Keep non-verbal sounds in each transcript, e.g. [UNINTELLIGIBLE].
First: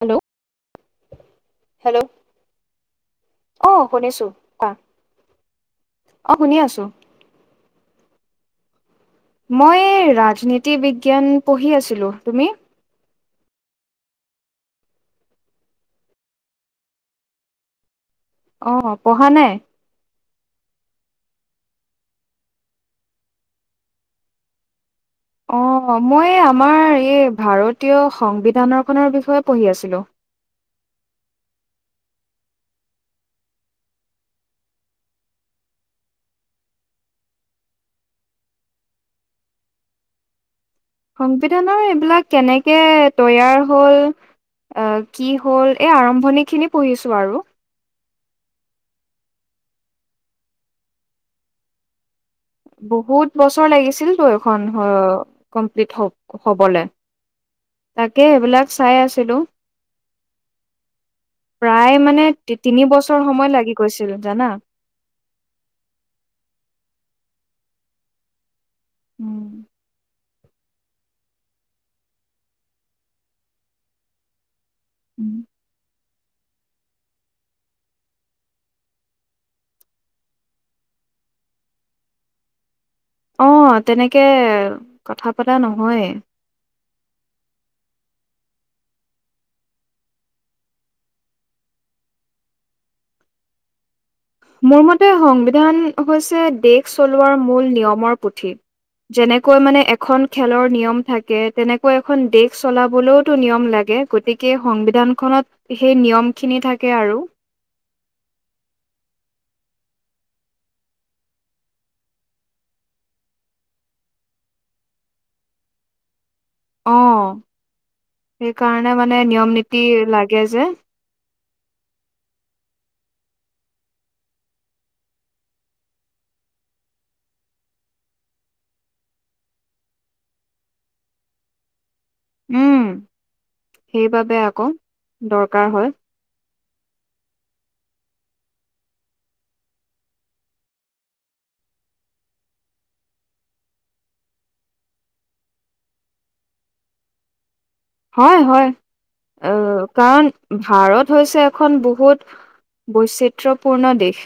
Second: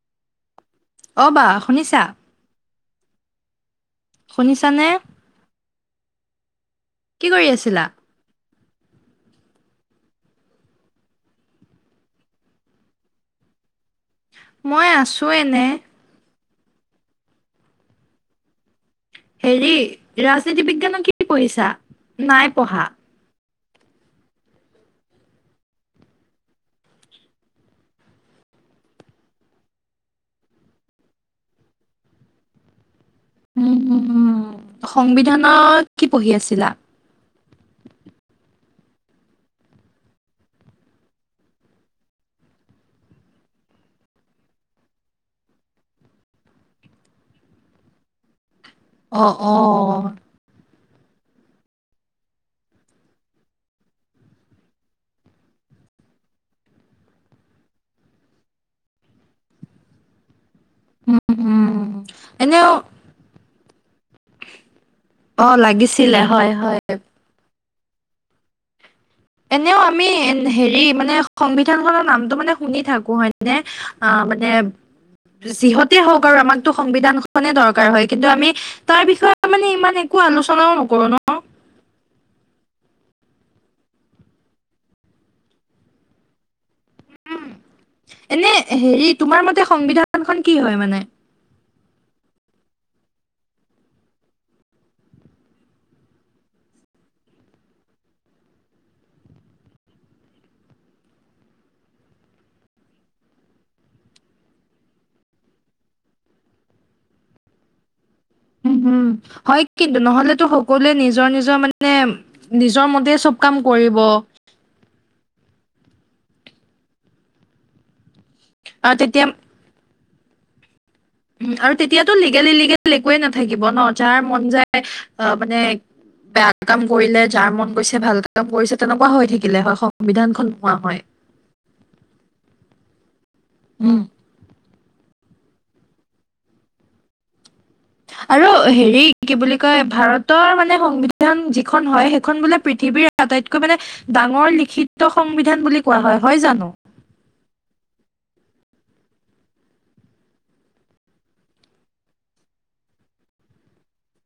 Hello অ' বা শুনিছা হেল্ল' অ' শুনিছো কোৱা শুনিছানে অ শুনি আছো কি কৰি আছিলা মই ৰাজনীতি বিজ্ঞান পঢ়ি আছিলো তুমি মই আছোঁ এনে অ পঢ়া নাই হেৰি ৰাজনীতি বিজ্ঞানৰ কি পঢিছা নাই পঢ়া অঁ মই আমাৰ এই ভাৰতীয় সংবিধানৰখনৰ বিষয়ে পঢ়ি আছিলোঁ [INAUDIBLE] উ সংবিধানত কি পঢ়ি আছিলা। সংবিধানৰ এইবিলাক কেনেকে তৈয়াৰ হল অহ কি হল এই আৰম্ভণি খিনি পঢ়িছো আৰু অ অ বহুত বছৰ লাগিছিলতো এইখন কমপ্লিট হ হ'বলৈ। তাকে এইবিলাক চাই আছিলোঁ উম প্ৰায় মানে তি এনেও তিনি বছৰ সময় লাগি গৈছিল জানা অ লাগিছিলে হয় হয় উম এনেও আমি হেৰি মানে সংবিধান খনৰ নামটো মানে শুনি থাকো হয় নে অ তোমালোকে যিহত টে হওঁক আৰু আমাকতো সংবিধান খনে দৰকাৰ হয় কিন্তু আমি তাৰ বিষয়ে মানে ইমান একো আলোচনাও অ ন [UNINTELLIGIBLE] অ তেনেকে কথা পতা নহয় ন এনে হেৰি তোমাৰ মতে সংবিধানখন কি হয় মানে মোৰ মতে সংবিধান হৈছে দেশ চলোৱাৰ মূল নিয়মৰ পুথি যেনেকৈ মানে এখন খেলৰ নিয়ম থাকে তেনেকৈ এখন দেশ চলাবলৈওতো নিয়ম লাগে গতিকে সংবিধানখনত সেই নিয়মখিনি থাকে আৰু হুম উম হয় কিন্তু নহলেতো সকলোৱে নিজৰ নিজৰ মানে নিজৰ মতে চব কাম কৰিব [UNINTELLIGIBLE] অ সেইকাৰণে আৰু মানে তেতিয়া নিয়ম নীতি লাগে যে আৰু তেতিয়াতো লিগেল ইলিগেল একোৱেই নাথাকিব ন যাৰ মন যায় অ মানে বেয়া কাম কৰিলে যাৰ মন গৈছে ভাল কাম কৰিছে তেনেকুৱা হৈ থাকিলে হয় সংবিধানখন নোহোৱা হয় উম উম সেইবাবে আকৌ দৰকাৰ হয় আৰু হেৰি কি বুলি কয় ভাৰতৰ মানে সংবিধান যিখন হয় সেইখন বোলে পৃথী পৃথিৱীৰ আটাইতকৈ মানে ডাঙৰ লিখিত সংবিধান বুলি কোৱা হয় জানো হয় হয় আহ কাৰণ ভাৰত হৈছে এখন বহুত বৈচিত্ৰ্যপূৰ্ণ দেশ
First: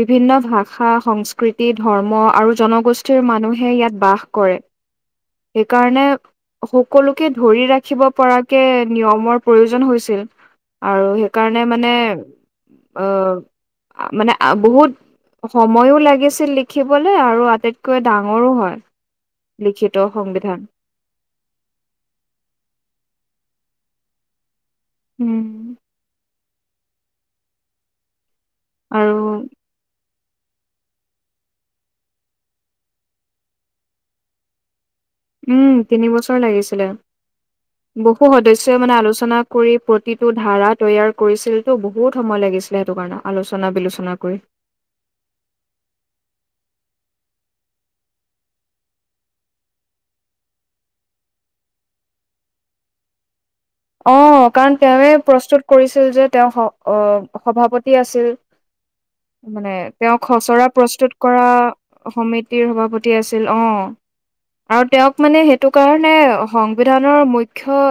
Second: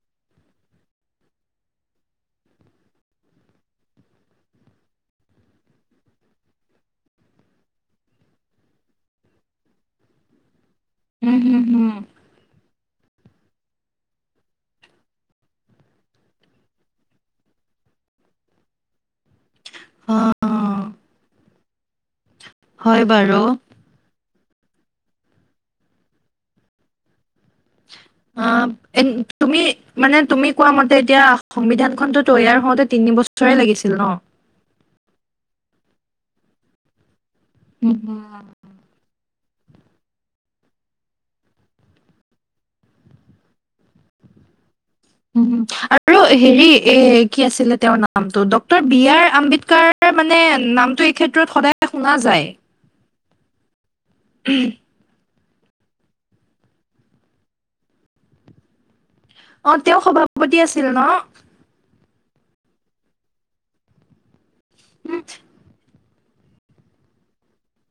বিভিন্ন ভাষা সংস্কৃতি ধৰ্ম আৰু জনগোষ্ঠী মানুহে ইয়াত বাস কৰে সেইকাৰণে সকলোকে ধৰি ৰাখি ৰাখিব পৰাকে নিয়মৰ প্ৰয়োজন হৈছিল আৰু উম হুম সেইকাৰণে হুম মানে অহ আ মানে বহুত সময়ো লাগিছিল লিখিবলে আৰু আটাইতকৈ ডাঙৰো হয় লিখিত সংবিধান অ', হয় বাৰু উম অ আৰু তুমি মানে তুমি কোৱা মতে এতিয়া সংবিধানখনতো তৈয়াৰ হওঁতে তিনি বছৰে লাগিছিল ন উম তিন বছৰ লাগিছিলে উম, হুম, বহু সদস্যই মানে আলোচন কৰি প্ৰতিটো ধাৰা তৈয়াৰ কৰিছিল টো বহুত সময় লাগিছিলে সেইটো কাৰণে আলোচনা বিলোচনা কৰি [UNINTELLIGIBLE] উম আৰু হেৰি এ কি আছিলে তেওঁৰ নামটো ডক্তৰ বি আৰ আম্বেদকাৰ মানে নামটো এই ক্ষেত্ৰত সদায় শুনা যায় অ কাৰণ তেওঁয়ে প্ৰস্তুত কৰিছিল যে তেওঁ সভাপতি আছিল মানে অ', তেওঁ তেওঁক সভাপতি খচৰা আছিল ন? প্ৰস্তুত কৰা সমিতিৰ সভাপতি আছিল অ আৰু উম, তেওঁক মানে সেইটো কাৰণে মানে সংবিধানৰ মুখ্য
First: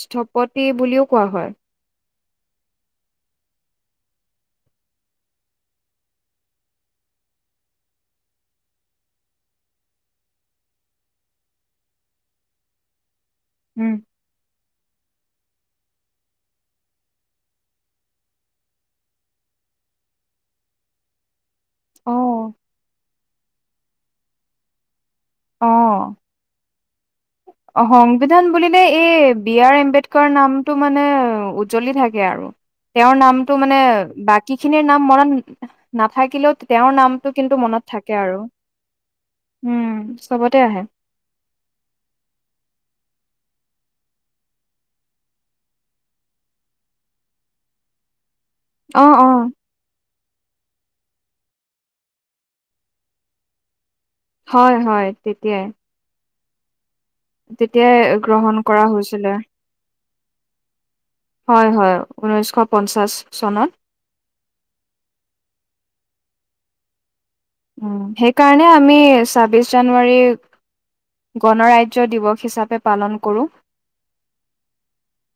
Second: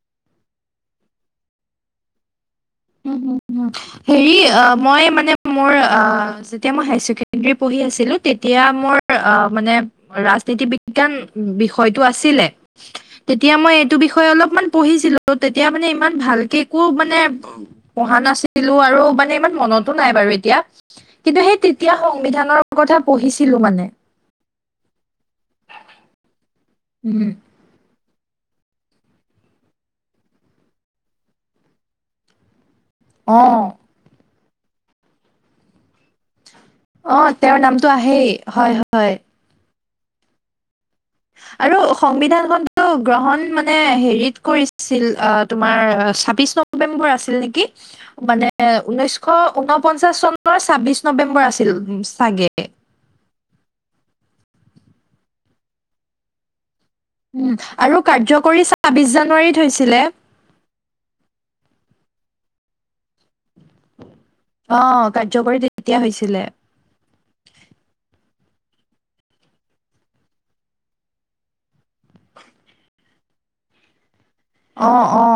স্থপতি বুলিও কোৱা হয় হুম, হুম। [UNINTELLIGIBLE] হেৰি মই মানে মোৰ যেতিয়া হাই চেকেণ্ডেৰী পঢ়ি আছিলো তেতিয়া তেতিয়া মোৰ মানে ৰাজনীতি বিজ্ঞান বিষয়টো আছিলে তেতিয়া মই উম এইটো বিষয়ে অলপমান পঢ়িছিলো তেতিয়া মানে ইমান ভালকে একো মানে পঢ়া নাছিলো আৰু মানে ইমান মনতো নাই বাৰু এতিয়া কিন্তু সেই তেতিয়া অ সংবিধানৰ কথা পঢ়িছিলো মানে অহ উম সংবিধান বুলিলে এই বি আৰ আম্বেদকাৰ নামটো মানে উ্জ্বলি থাকে আৰু তেওঁৰ অ নামটো মানে বাকী খিনিৰ নাম মনত নাথাকিলেও তেওঁৰ অ নামটো কিন্তু তেওঁৰ মনত নামটো থাকে আহেই আৰু হয় হয় উম চবতে আহে আৰু সংবিধানখনো গ্ৰহণ মানে হেৰিত কৰিছিল অ', তোমাৰ ন নে মান ৈ ছাব্বিছ অ অ নৱেম্বৰ আছিল চাগে হয় হয় তেতিয়াই উম তেতিয়াই আৰু গ্ৰহণ কাৰ্যকৰী কৰা ছাব্বিশ হৈছিলে জানুৱাৰীত হৈছিলে হয় হয় উঊনৈশশ পঞ্চাশ চনত অ', কাৰ্যকৰী তেতিয়া হৈছিলে কাৰণে আমি ছাব্বিশ জানুৱাৰী গণৰাজ্য দিৱস হিচাপে পালন কৰোঁ। অ অ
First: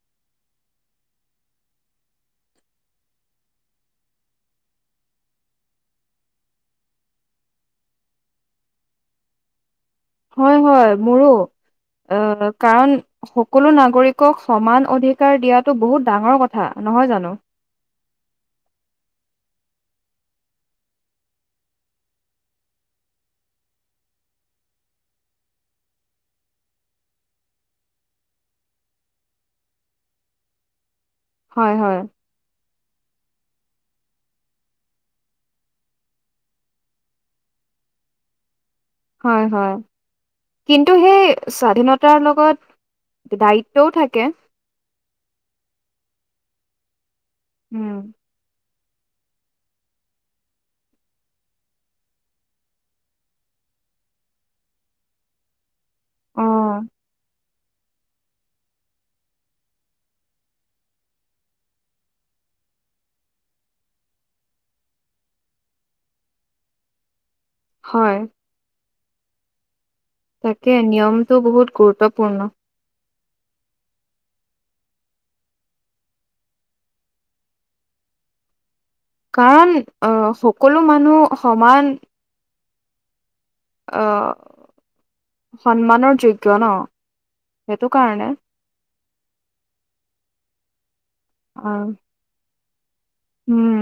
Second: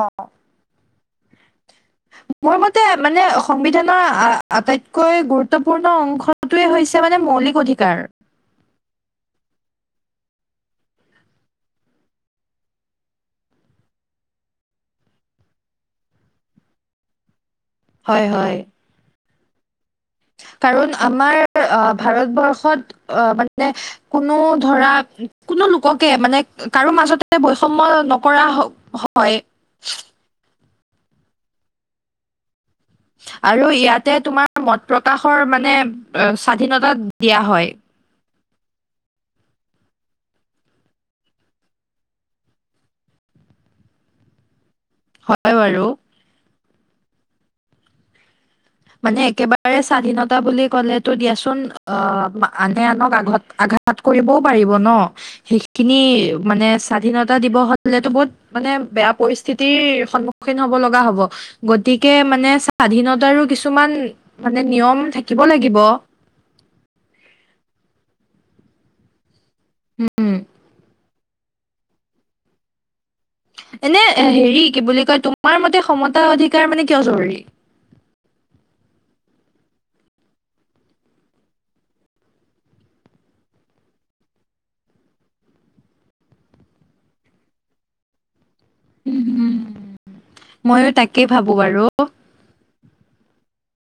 [UNINTELLIGIBLE] মোৰ মতে মানে সংবিধানৰ আটাইতকৈ গুৰুত্বপূৰ্ণ অংশটোৱে হৈছে মানে ম মৌলিক অধিকাৰ হয়, হয় মোৰো আহ, কাৰণ সকলো নাগৰিকক সমান অধিকাৰ দিয়াটো বহুত ডাঙৰ কথা নহয় জানো হয় হয় উ, [INAUDIBLE] কাৰণ আমাৰ ভাৰতবৰ্ষত মানে কোনো ধৰা কো লোককে মানে কাৰো মাজতে বৈষময় নকৰা হয় [UNINTELLIGIBLE] হয়, হয়। আৰু ইয়াতে তোমাৰ মত প্ৰকাশৰ মানে স্বাধীনতা দিয়া হয় হয় হয় কিন্তু সেই স্বাধীনতাৰ লগত দায়িত্বও থাকে হয় বাৰু উম মানে একেবাৰে স্বাধীনতা বুলি ক'লেতো দিয়াচোন অ আনে আনক আগত আ কৰিব প ন সেইখিনি অ মানে স্বনতা দ হলেো বহুত মানে বেয়া পৰিস্থিতিৰ সন্মুখীন হব লগা হব গতিকে মানে স্বাধীনতাৰো কিছু কিছুমান মানে নিয়ম থাকিব লাগিব হয় উম তাকে নিয়মটো বহুত গুৰুত্বপূৰ্ণ এনে হেৰি কি বুলি কয় তোমাৰ মতে সমতা অধিকাৰ মানে কিয় জৰুৰী [UNINTELLIGIBLE] কাৰণ আহ সকলো মানুহ সমান আহ সন্মানৰ যোগ্য ন সেইটো কাৰণে উম হম ময়ো তাকেই ভাবো বাৰু আৰু উম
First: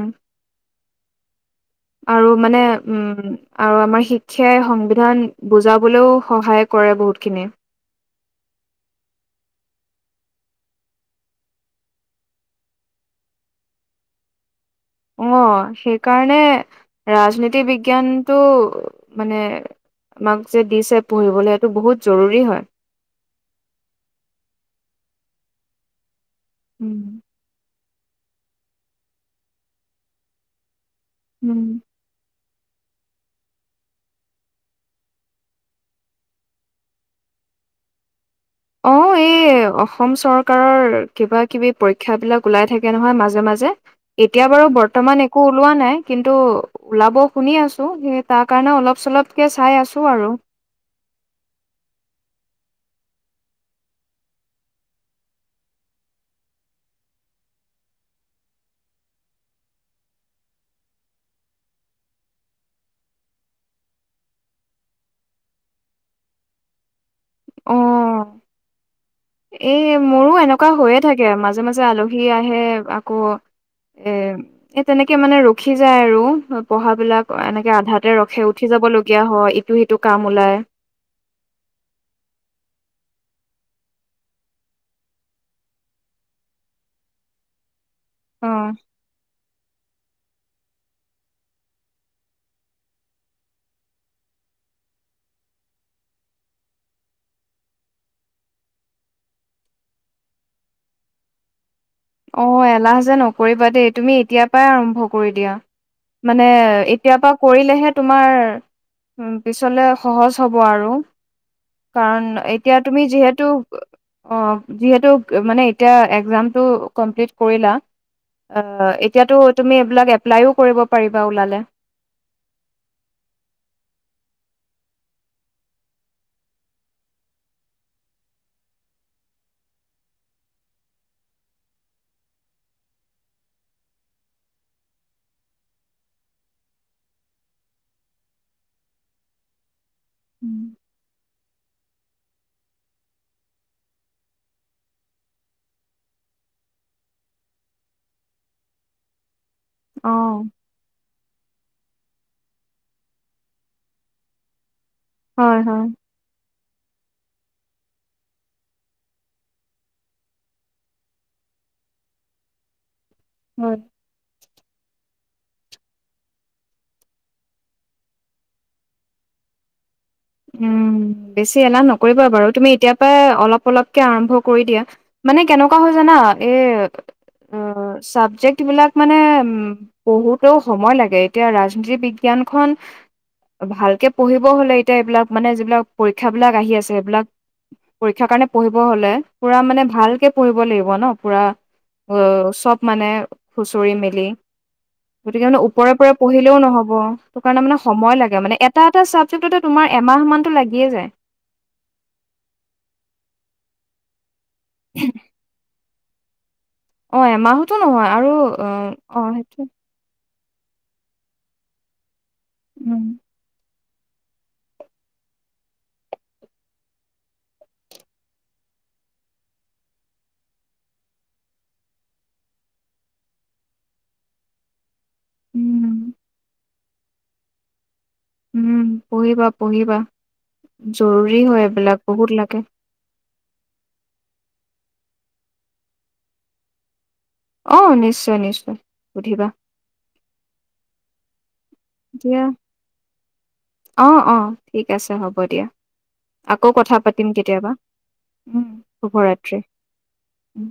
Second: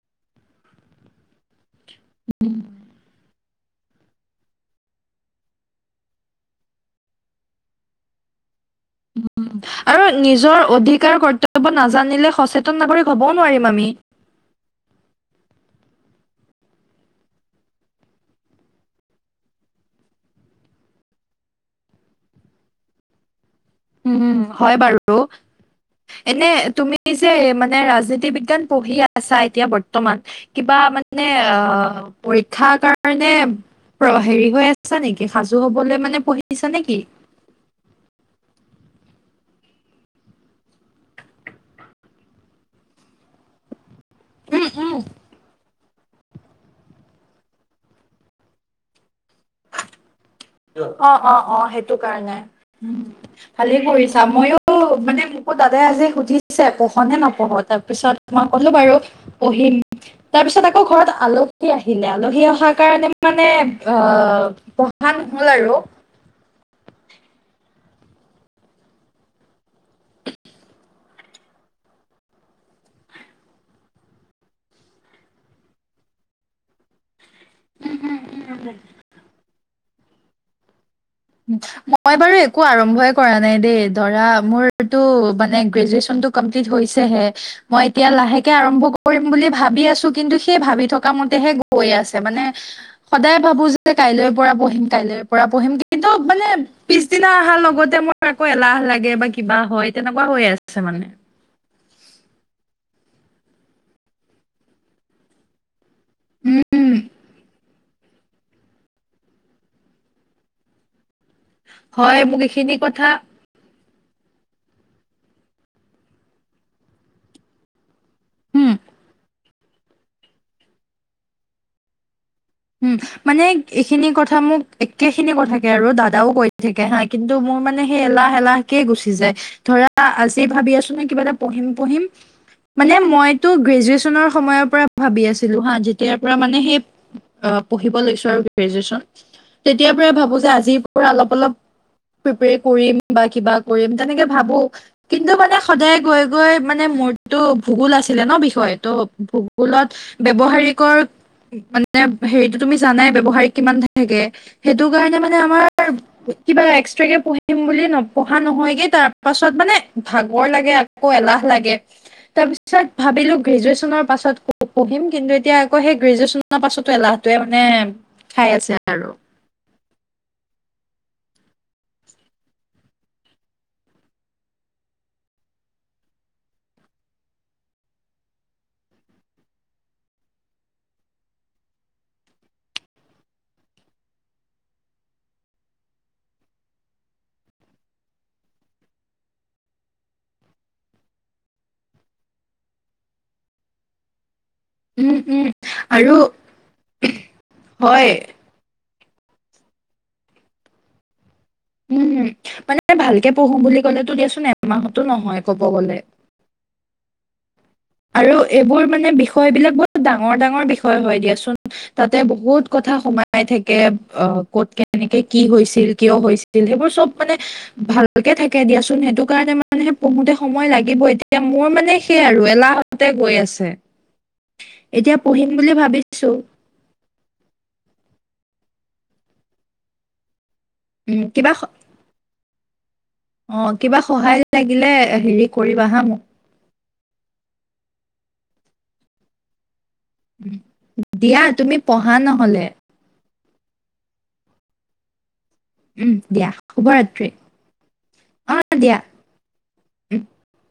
আৰু মানে উম আৰু আমাৰ শিক্ষাই সংবিধান বুজাবলৈও সহায় কৰে বহুতখিনি [UNINTELLIGIBLE] আৰু নিজৰ অধিকাৰ কৰ্তব্য নাজানিলে সচেতন নাগৰিক হ'বও নোৱাৰিম আমি [UNINTELLIGIBLE] আহ, সেইকাৰণে ৰাজনীতি বিজ্ঞানটো মানে আমাক যে দিছে পঢ়িবলৈ সটো বহুত জৰুৰী হয় উম হয় বাৰু এনে তুমি যে মানে। ৰাজনীতি বিজ্ঞান পঢ়ি আছা এতিয়া বৰ্তমান কিবা মানে। ঠাৰ কাৰণে। হেৰি হৈ আছা নেকি সাজু হবলৈ মানে পঢ়িছা নেকি। অ' এই অসম চৰকাৰৰ কিবা কিবি পৰীক্ষা বিলাক ওলাই থাকে নহয় মাজে মাজে। এতিয়া বাৰু বৰ্তমান একো ওলোৱা নাই। কিন্তু ওলাব শুনি আছোঁ সেই তাৰকাৰণে অলপ চলপ। অ -অ -অ সেইটো কাৰণে উ ভালে কৰিছা মইও। মানে মোকো দাদাই আজি সুধিছে পঢ় নে নপঢ় তাৰ পিছত তোই ক'লো বাৰু পঢ়িম। তাৰ পিছত আকৌ ঘৰত আলহী আহিলে আলহী অহাৰ কাৰণে মানে অ। পঢ়া নহ'ল আৰু। অ। এ মোৰো এনেকুৱা হৈয়ে থাকে মাজে মাজে আলহী আহে আকৌ। এ এ তেনেকে মানে ৰখি যায় আৰু পঢ়া বিলাক। এনেকে আধাতে ৰখে আৰু উঠি যাব লগীয়া হয় ইটো সিটো কাম ওলাই। মই বাৰু একো আৰম্ভই কৰা নাই দেই ধৰা মোৰটো মানে গ্ৰেজুৱেচন। মই এতিয়া অ লাহেকে আৰম্ভ কৰিম বুলি ভাবি আছোঁ কিন্তু সেই ভাবি থকা মতেহে গৈ আছে মানে সদায় ভাবো যে কাইলৈ পৰা বহিম কাইলৈ। পৰা পঢ়িম। কিন্তু মানে পিছদিনা অহাৰ লগতে মোৰ আকৌ এলাহ লাগে বা কিবা হয় তেনেকুৱা হৈ আছে। মানে। অ' এলাহ যে নকৰিবা দেই তুমি এতিয় পৰাই আৰম্ভ কৰি দিয়া মানে উম এতিয়াৰ পৰা কৰিলেহে। তোমাৰ উম পিছলে সহজ হ'ব আৰু। হয় কাৰণ মোক এইখিনি এতিয়া কথা তুমি যিহেতু। অ যিহেতু মানে এতিয়া এক্সামটো কমপ্লিট কৰিলা। উম এতিয়াতো তুমি এইবিলাক এপ্লাইও কৰিব পাৰিবা ওলালে। উম মানে এইখিনি কথা মোক একেখিনি কথাকে আৰু দাদাও কৈ থাকে হা কিন্তু মোক। মানে সেই এলাহ এলাহকে গুচি যায় ধৰা আজি ভাবি আছোঁ নহ কিবা এটা পঢ়িম পঢ়িম। মানে মইতো গ্ৰেজুৱেচনৰ সময়ৰ পৰা ভাবি আছিলো হা যেতিয়াৰ পৰা মানে সেই। পঢ়িব লৈছো আৰু গ্ৰেজুৱেচন তেতিয়াৰ পৰাই ভাবো যে উম, আজিৰ পৰা অলপ অলপ। প্ৰিপ্ৰেৰ কৰিম বা কিবা কৰিম তেনেকে ভাবোঁ কিন্তু মানে সদায় গৈ গৈ মানে। মোৰটো ভূগোল আছিলে নহ বিষয় ত' ভূগোলত অ ব্যৱহাৰিক মানে। হেৰিতটো তুমি জানাই ব ব্যৱহাৰিক কিমান থাকে সেইটো কাৰণে মানে হয় আমাৰ হয়। কিবা এক্সট্ৰাকে পঢ়ি। পঢ়িম বুলি নপঢ়া নহয়গে তাৰ পাছত মানে ভাগৰ লাগে আকৌ এলাহ লাগে। তাৰ পিছত ভাবিলোঁ হয় গ্ৰেজুৱেচনৰ পাছত পঢ়িম কিন্তু এতিয়া আকৌ সেই গ্ৰেজুৱেচন। তাৰ পাছতো এলাহটোৱে মানে খাই আছে আৰু উম বেছি এলাহ নকৰিবা বাৰু তুমি এতিয়াৰ পৰা অলপ অলপকে আৰম্ভ কৰি দিয়া। মানে কেনেকুৱা হৈ জানা এ। অ চাবজেক্ট বিলাক মানে উম পঢ়তেও সময় লাগে এতিয়া ৰাজনীতি বিজ্ঞান। ভালকে পঢ়িব হ'লে এতিয়া এইবিলাক। মানে যিবিলাক পৰীক্ষাবিলাক আহি আছে সেইবিলাক। পৰীক্ষাৰ কাৰণে পঢ়িব হলে পুৰা মানে ভালকে পঢ়িব লাগিব ন পুৰা। অহ চব মানে খুচৰি মেলি। উম গতিকে উম মানে ওপৰে ওপৰে আৰু পঢ়িলেও নহব সিটো কাৰণে মানে হয় সময় লাগে মানে এটা। চাবজেক্টতে তোমাৰ এমাহ মানতটো লাগিয়ে যায়। উম মানে ভালকে পঢ়ো বুলি ক'লে দিয়াচোন এমাহতো নহয় কব গ'লে। অ এমাহত আৰু এইবোৰ মানে বিষয় বিলাক বহুত দাম ডাঙৰ ডাঙৰ বিষয় হয় দিয়াচোন তাতে বহুত কথা উম সোমাই থাকে অ তাকে ক'ত কেনেকে কি হৈছিল কিয় হৈছিল সেইবোৰ চব মানে ভালকে থাকে দিয়াচোন সেইটো কাৰণে মানেহে পঢ়োতে সময় লাগিবই এতিয়া মোৰ মানে সেইয়াই আৰু এলাহ গৈ আছে এতিয়া পঢ়িম বুলি উম ভাবিছো উম পঢ়িবা পঢ়িবা উম জৰুৰী কিবা হয় স- এইবিলাক বহুত লাগে দিলে হেৰি কৰিবা হা মোক অ নিশ্চয় নিশ্চয় সুধিবা দিয়া তুমি পঢ়া দিয়া নহলে অ অ ঠিক আছে হ'ব দিয়া উম দিয়া আকৌ কথা পাতিম শুভৰাত্ৰি কেতিয়াবা অ উম দিয়া শুভৰাত্ৰি উম